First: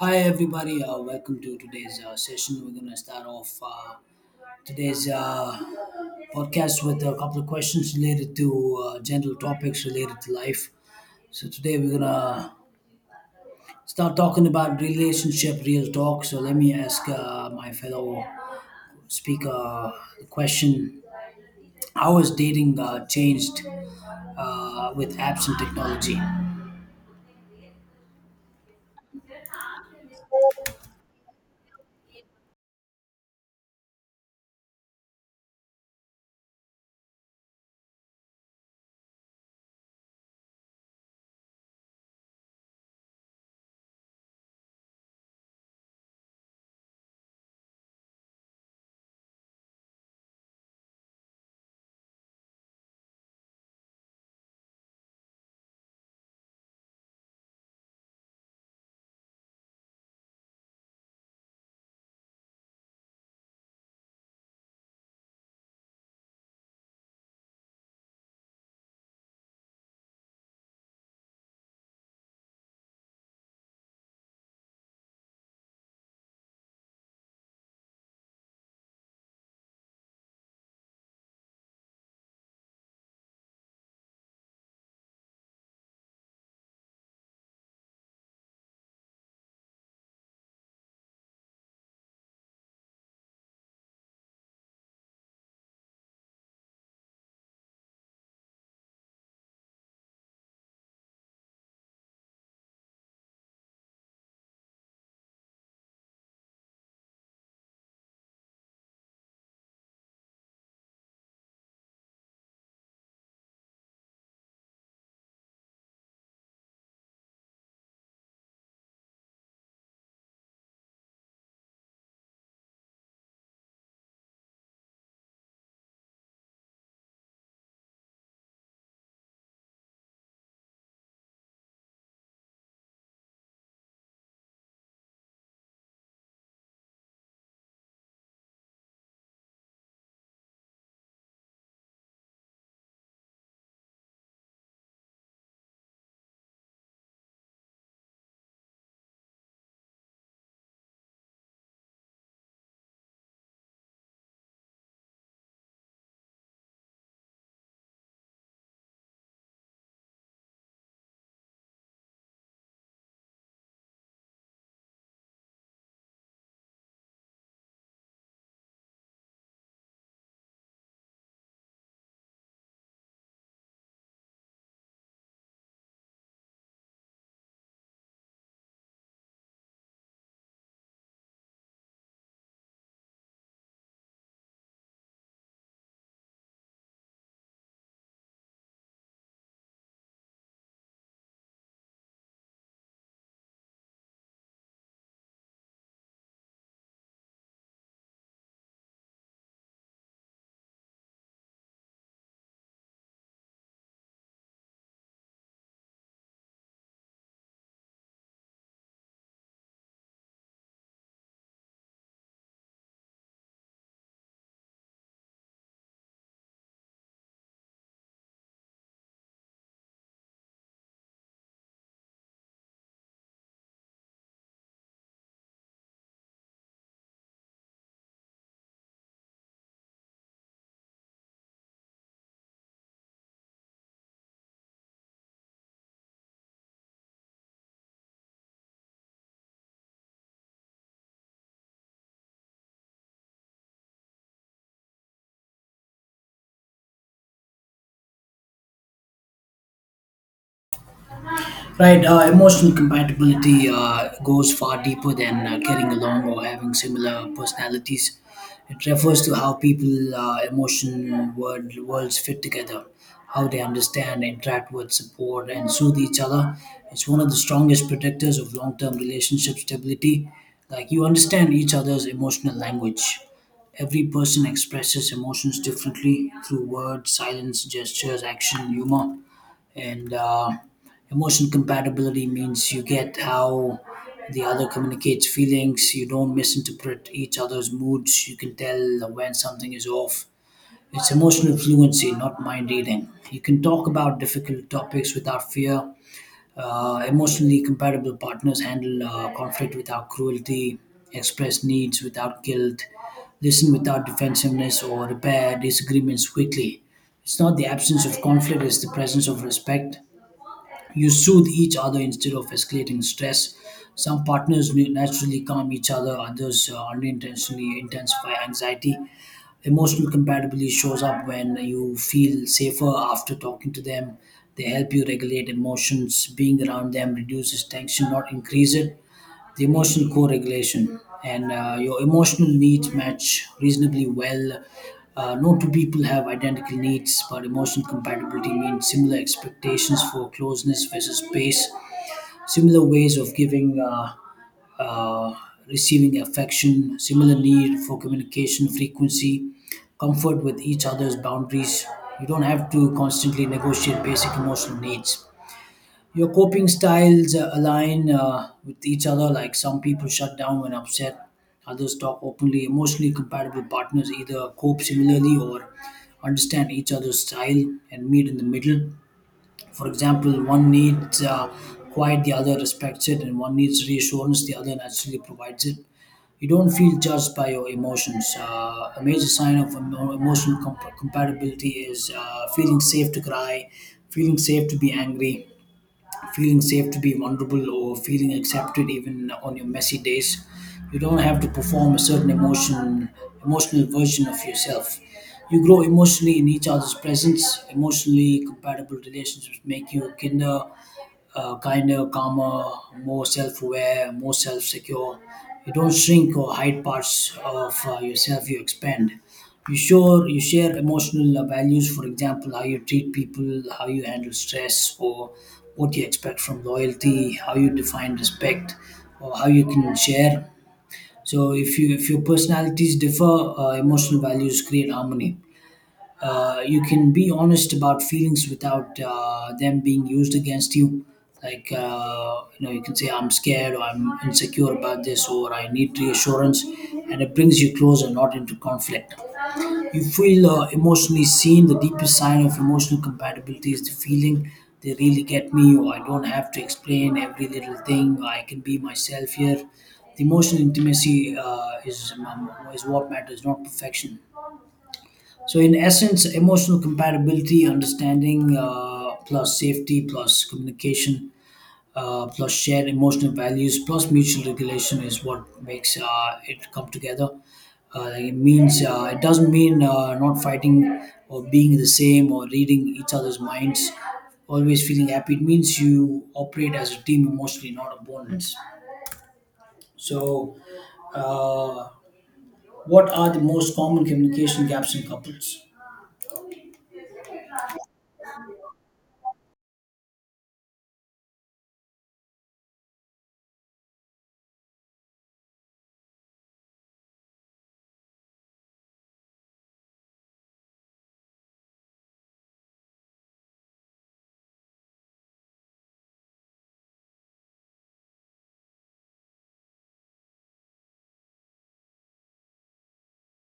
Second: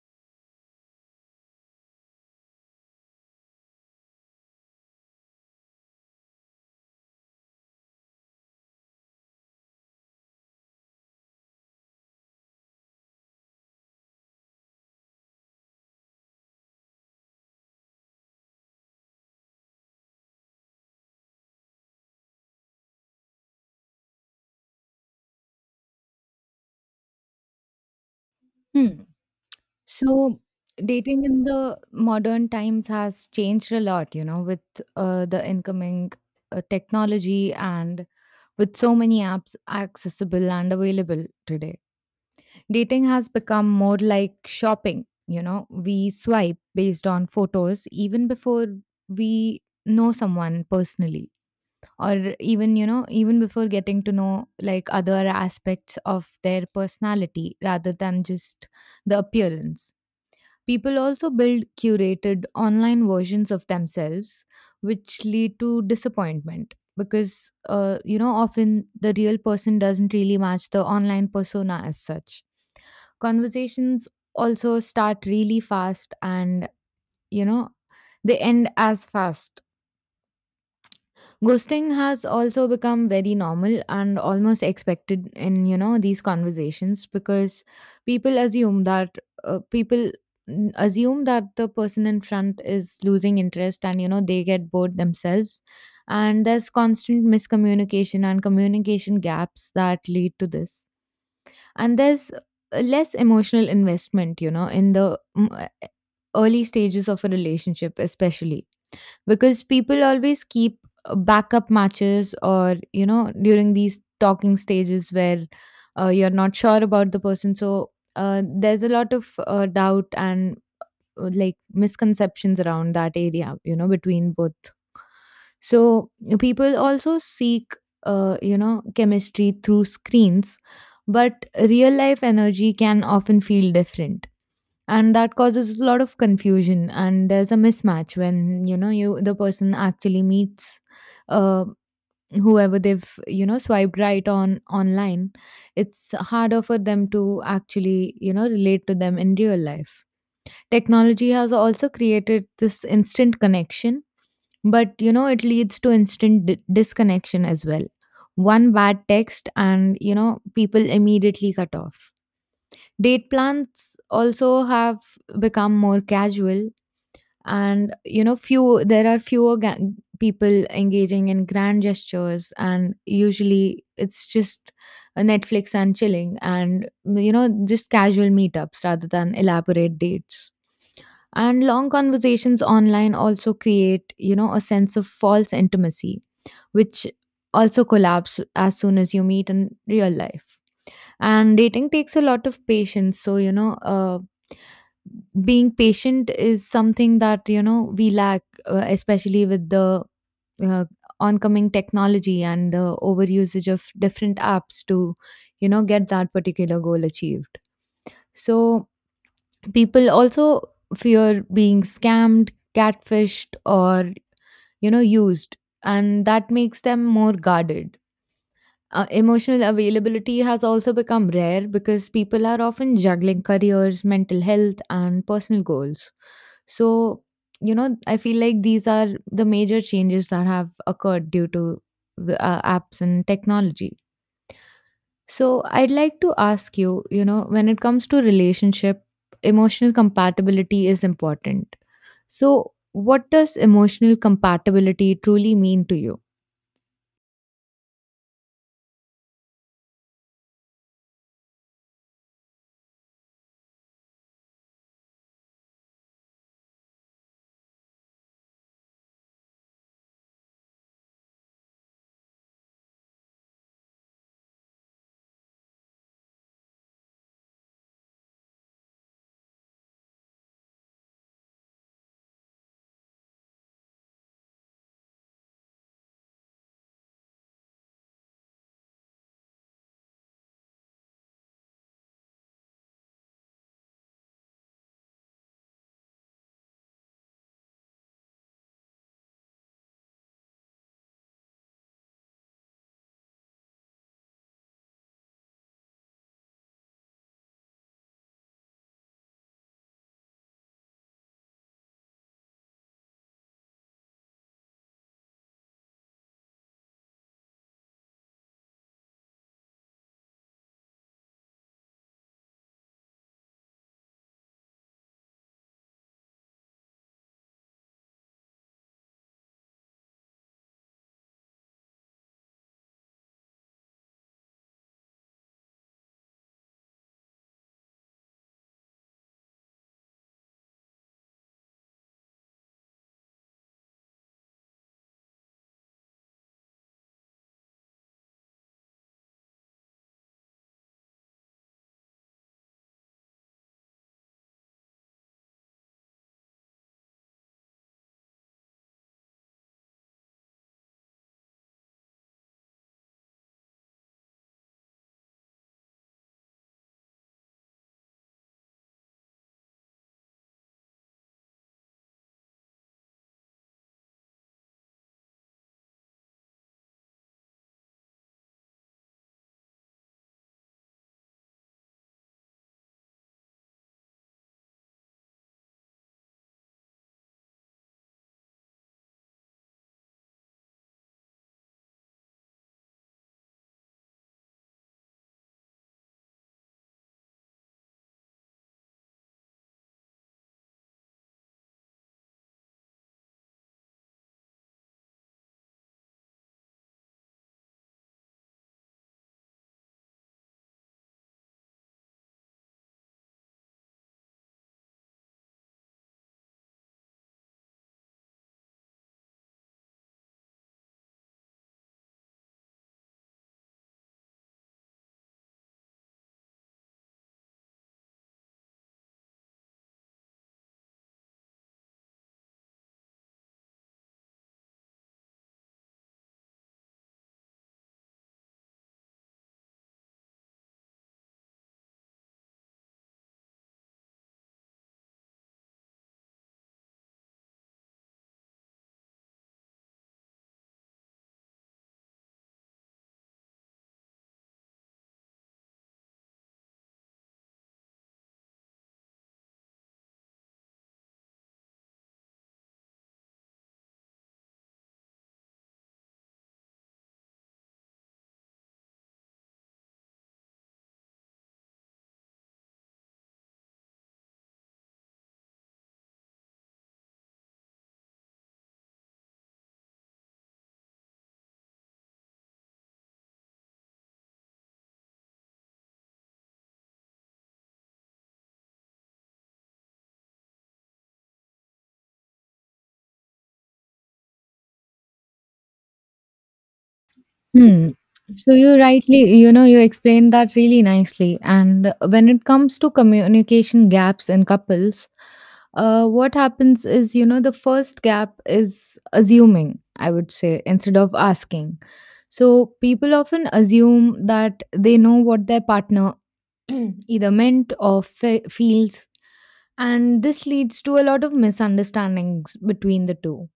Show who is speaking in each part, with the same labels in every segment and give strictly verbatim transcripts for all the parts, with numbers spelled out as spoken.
Speaker 1: Hi everybody, uh, welcome to today's uh, session. We're gonna start off uh, today's uh, podcast with a couple of questions related to uh, general topics related to life. So today we're gonna start talking about relationship, real talk. So let me ask uh, my fellow speaker the question: How has dating uh, changed uh, with apps and technology?
Speaker 2: Hmm. So dating in the modern times has changed a lot, you know, with uh, the incoming uh, technology and with so many apps accessible and available today. Dating has become more like shopping. You know, we swipe based on photos even before we know someone personally, or even you know even before getting to know like other aspects of their personality rather than just the appearance. People also build curated online versions of themselves, which lead to disappointment because, uh, you know, often the real person doesn't really match the online persona as such. Conversations also start really fast and, you know, they end as fast. Ghosting has also become very normal and almost expected in you know these conversations, because people assume that uh, people mm, assume that the person in front is losing interest, and you know they get bored themselves. And there's constant miscommunication and communication gaps that lead to this, and there's uh, less emotional investment you know in the mm, e, early stages of a relationship especially, because people always keep uh, backup matches, or you know during these talking stages where uh, you're not sure about the person. So uh, there's a lot of uh, doubt and uh, like misconceptions around that area you know between both. So people also seek, uh, you know, chemistry through screens, but real life energy can often feel different. And that causes a lot of confusion, and there's a mismatch when you know you the person actually meets uh, whoever they've you know swiped right on online. It's harder for them to actually you know relate to them in real life. Technology has also created this instant connection, but you know, it leads to instant di- disconnection as well. One bad text, and you know, people immediately cut off. Date plans also have become more casual, and you know, few there are fewer ga- people engaging in grand gestures, and usually it's just a Netflix and chilling, and you know, just casual meetups rather than elaborate dates. And long conversations online also create, you know, a sense of false intimacy, which also collapse as soon as you meet in real life. And dating takes a lot of patience. So, you know, uh, being patient is something that, you know, we lack, uh, especially with the uh, oncoming technology and the overusage of different apps to, you know, get that particular goal achieved. So, people also fear being scammed, catfished, or, you know, used, and that makes them more guarded. Uh, emotional availability has also become rare because people are often juggling careers, mental health, and personal goals. So, you know, I feel like these are the major changes that have occurred due to the uh, apps and technology. So I'd like to ask you, you know, when it comes to relationship, emotional compatibility is important. So what does emotional compatibility truly mean to you?
Speaker 1: Right, uh, emotional compatibility uh, goes far deeper than uh, getting along or having similar personalities. It refers to how people, uh, emotion, world, worlds fit together, how they understand, interact with, support, and soothe each other. It's one of the strongest predictors of long term relationship stability. Like you understand each other's emotional language. Every person expresses emotions differently through words, silence, gestures, action, humor, and uh, Emotion compatibility means you get how the other communicates feelings. You don't misinterpret each other's moods, you can tell when something is off. It's emotional fluency, not mind reading. You can talk about difficult topics without fear. Uh, emotionally compatible partners handle uh, conflict without cruelty, express needs without guilt, listen without defensiveness, or repair disagreements quickly. It's not the absence of conflict, it's the presence of respect. You soothe each other instead of escalating stress. Some partners na- naturally calm each other, others uh, unintentionally intensify anxiety. Emotional compatibility shows up when you feel safer after talking to them. They help you regulate emotions. Being around them reduces tension, not increase it. The emotional co-regulation and uh, your emotional needs match reasonably well. Uh, no two people have identical needs, but emotional compatibility means similar expectations for closeness versus space, similar ways of giving uh, uh, receiving affection, similar need for communication frequency, comfort with each other's boundaries. You don't have to constantly negotiate basic emotional needs. Your coping styles uh, align uh, with each other. Like some people shut down when upset, others talk openly. Emotionally compatible partners either cope similarly or understand each other's style and meet in the middle. For example, one needs uh, quiet, the other respects it, and one needs reassurance, the other naturally provides it. You don't feel judged by your emotions. Uh, a major sign of emo- emotional comp- compatibility is uh, feeling safe to cry, feeling safe to be angry, feeling safe to be vulnerable, or feeling accepted even on your messy days. You don't have to perform a certain emotion, emotional version of yourself. You grow emotionally in each other's presence. Emotionally compatible relationships make you kinder, uh, kinder, calmer, more self-aware, more self-secure. You don't shrink or hide parts of uh, yourself, you expand. You sure you share emotional uh, values. For example, how you treat people, how you handle stress, or what you expect from loyalty, how you define respect, or how you can share. So if you if your personalities differ, uh, emotional values create harmony. Uh, you can be honest about feelings without uh, them being used against you. Like, uh, you know, you can say I'm scared, or I'm insecure about this, or I need reassurance, and it brings you closer, not into conflict. You feel uh, emotionally seen. The deepest sign of emotional compatibility is the feeling, they really get me, or I don't have to explain every little thing, I can be myself here. The emotional intimacy uh, is, um, um, is what matters, not perfection. So in essence, emotional compatibility, understanding uh, plus safety plus communication uh, plus shared emotional values plus mutual regulation is what makes uh, it come together. Uh, like, it means uh, it doesn't mean uh, not fighting, or being the same, or reading each other's minds, always feeling happy. It means you operate as a team emotionally, not opponents. So, uh, what are the most common communication gaps in couples?
Speaker 2: Hmm. So you rightly, you know, you explained that really nicely. And when it comes to communication gaps in couples, uh, what happens is, you know, the first gap is assuming, I would say, instead of asking. So people often assume that they know what their partner either meant or fe- feels, and this leads to a lot of misunderstandings between the two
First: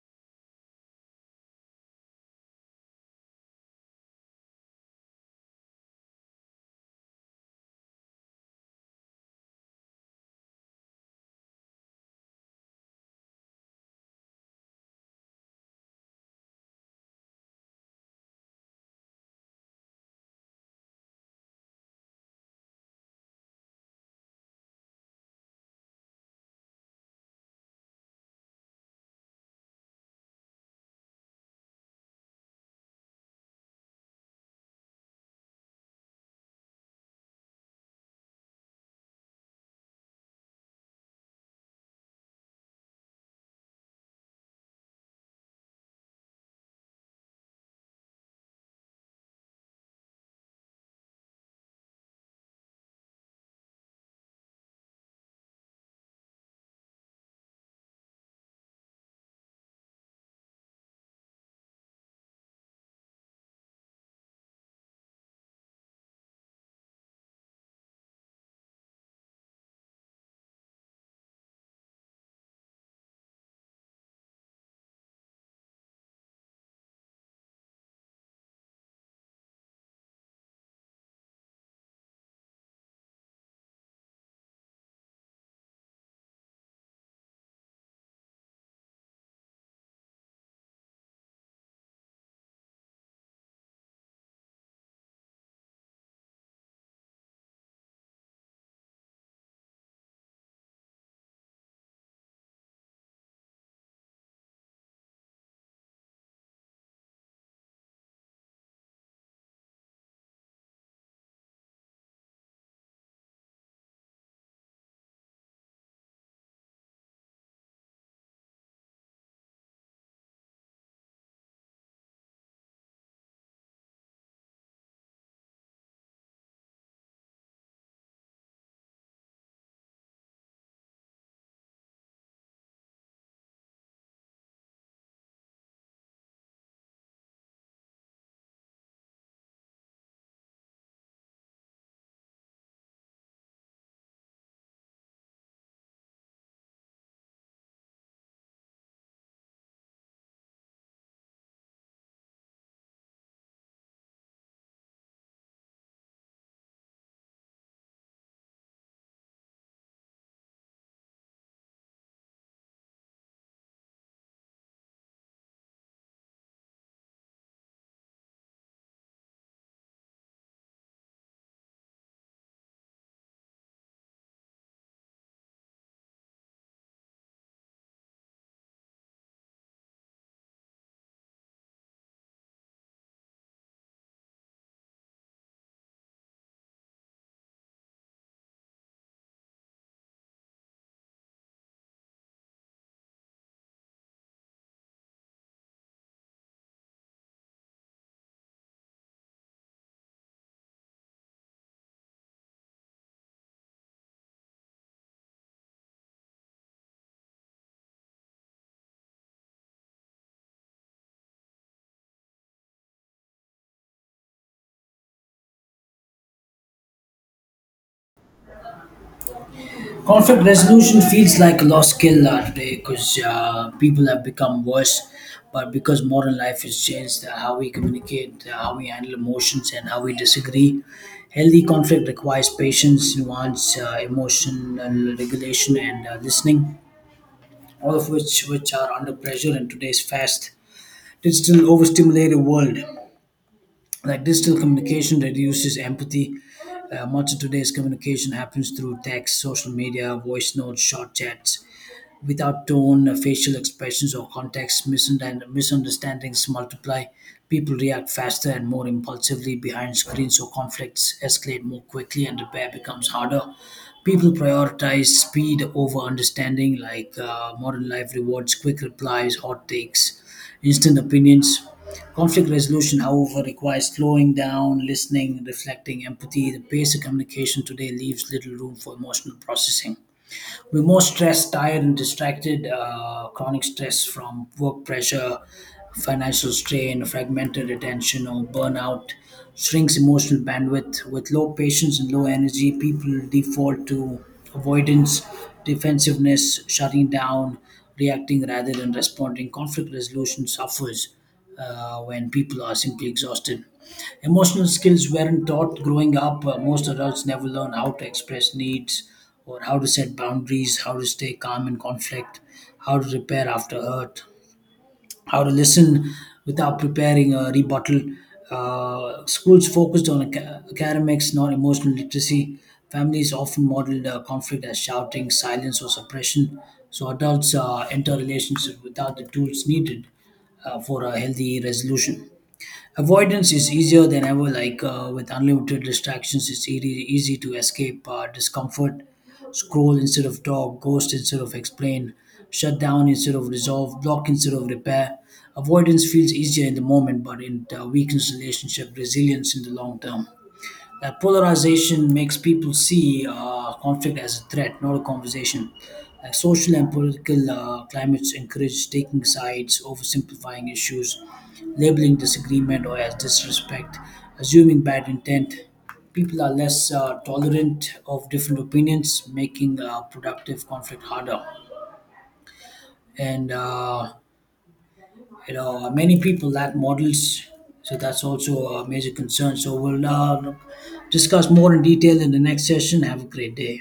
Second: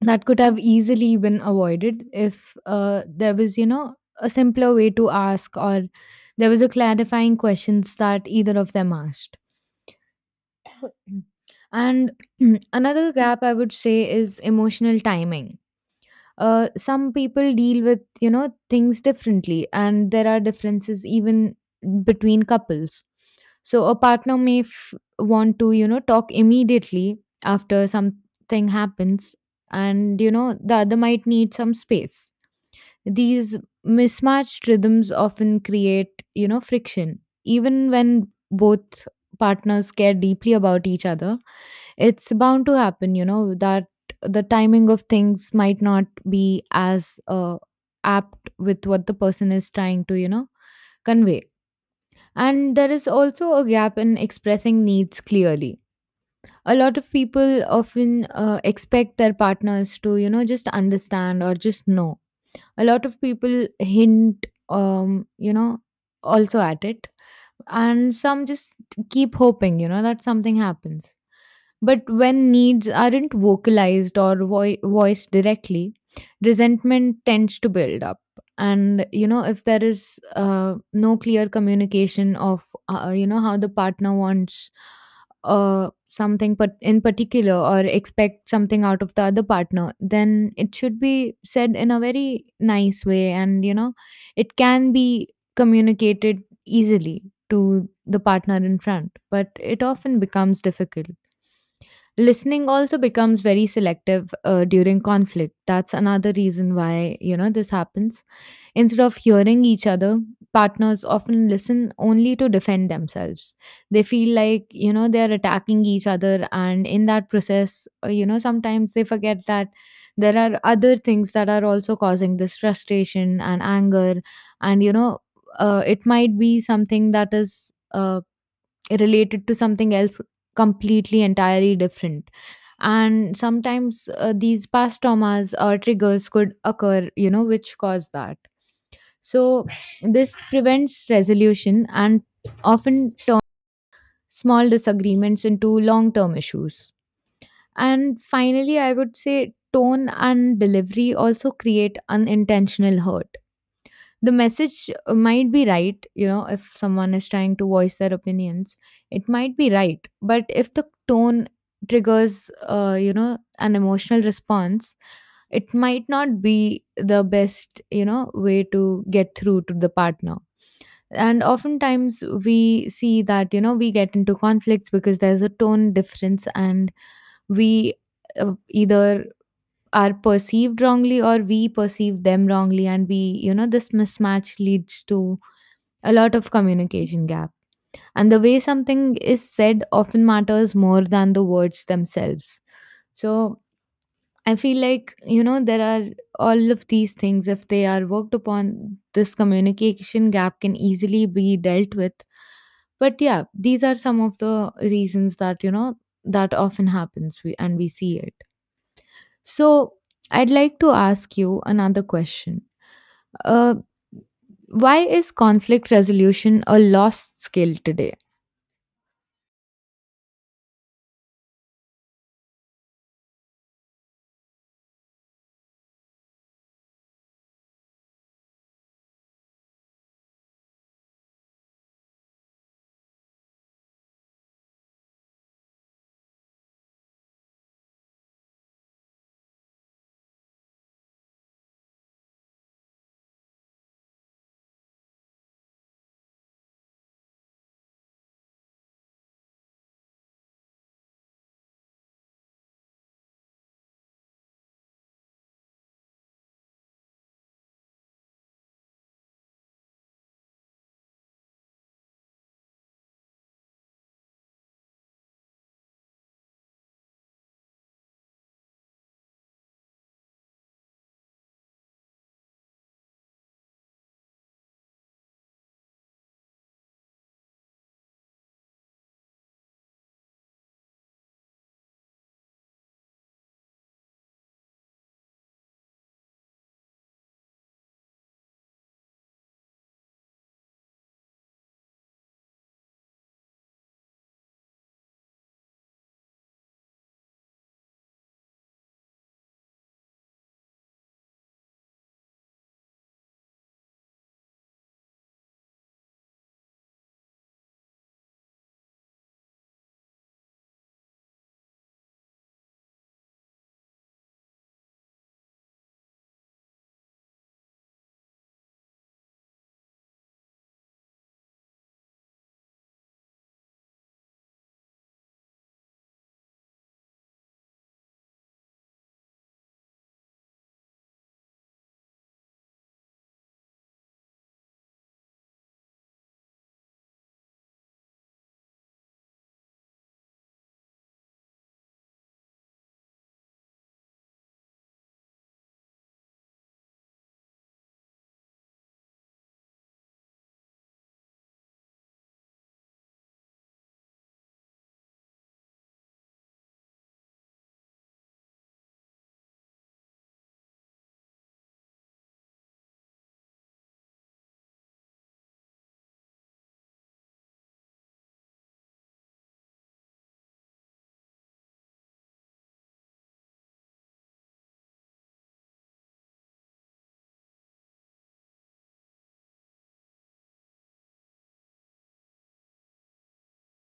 Speaker 2: that could have easily been avoided if uh, there was you know a simpler way to ask, or there was a clarifying questions that either of them asked. Mm. And another gap I would say is emotional timing. Uh, some people deal with you know things differently, and there are differences even between couples. So a partner may f- want to, you know, talk immediately after something happens, and you know, the other might need some space. These mismatched rhythms often create, you know, friction. Even when both partners care deeply about each other, it's bound to happen, you know, that the timing of things might not be as uh, apt with what the person is trying to, you know, convey. And there is also a gap in expressing needs clearly. A lot of people often uh, expect their partners to, you know, just understand or just know. A lot of people hint, um, you know, also at it. And some just keep hoping, you know, that something happens. But when needs aren't vocalized or voi- voiced directly, resentment tends to build up. And, you know, if there is uh, no clear communication of, uh, you know, how the partner wants uh, something but in particular or expect something out of the other partner, then it should be said in a very nice way. And, you know, it can be communicated easily to the partner in front, but it often becomes difficult. Listening also becomes very selective uh, during conflict. That's another reason why, you know, this happens. Instead of hearing each other, partners often listen only to defend themselves. They feel like, you know, they're attacking each other. And in that process, uh, you know, sometimes they forget that there are other things that are also causing this frustration and anger. And, you know, uh, it might be something that is uh, related to something else completely entirely different. And sometimes uh, these past traumas or triggers could occur you know which cause that. So this prevents resolution and often turns small disagreements into long term issues. And finally I would say tone and delivery also create unintentional hurt. The message might be right, you know, if someone is trying to voice their opinions, it might be right, but if the tone triggers uh, you know an emotional response, it might not be the best you know way to get through to the partner. And oftentimes we see that you know we get into conflicts because there's a tone difference, and we uh, either are perceived wrongly or we perceive them wrongly, and we you know this mismatch leads to a lot of communication gap. And the way something is said often matters more than the words themselves. So I feel like, you know, there are all of these things, if they are worked upon, this communication gap can easily be dealt with. But yeah, these are some of the reasons that, you know, that often happens we, and we see it. So I'd like to ask you another question. Uh, why is conflict resolution a lost skill today?
Speaker 1: Conflict resolution feels like a lost skill uh, today, because uh, people have become worse. But because modern life has changed, uh, how we communicate, uh, how we handle emotions, and how we disagree, healthy conflict requires patience, nuance, uh, emotional regulation, and uh, listening. All of which which are under pressure in today's fast digital overstimulated world. Like, digital communication reduces empathy. Uh, much of today's communication happens through text, social media, voice notes, short chats, without tone, facial expressions, or context, misund- misunderstandings multiply. People react faster and more impulsively behind screens, so conflicts escalate more quickly and repair becomes harder. People prioritize speed over understanding. Like, uh, modern life rewards quick replies, hot takes, instant opinions. Conflict resolution, however, requires slowing down, listening, reflecting, empathy. The pace of communication today leaves little room for emotional processing. We're more stressed, tired, and distracted. Uh, chronic stress from work pressure, financial strain, fragmented attention, or burnout shrinks emotional bandwidth. With low patience and low energy, people default to avoidance, defensiveness, shutting down, reacting rather than responding. Conflict resolution suffers uh, when people are simply exhausted. Emotional skills weren't taught growing up. Uh, most adults never learn how to express needs, or how to set boundaries, how to stay calm in conflict, how to repair after hurt, how to listen without preparing a rebuttal. Uh, schools focused on aca- academics, not emotional literacy. Families often modeled uh, conflict as shouting, silence, or suppression. So adults uh, enter relationships without the tools needed uh, for a healthy resolution. Avoidance is easier than ever. Like, uh, with unlimited distractions, it's easy, easy to escape uh, discomfort, scroll instead of talk, ghost instead of explain, shut down instead of resolve, block instead of repair. Avoidance feels easier in the moment, but it uh, weakens relationship resilience in the long term. That polarization makes people see uh, conflict as a threat, not a conversation. Like, social and political uh, climates encourage taking sides, oversimplifying issues, labeling disagreement or as disrespect, assuming bad intent. People are less uh, tolerant of different opinions, making uh, productive conflict harder. And uh, you know, many people lack models, so that's also a major concern. So we'll uh, discuss more in detail in the next session. Have a great day.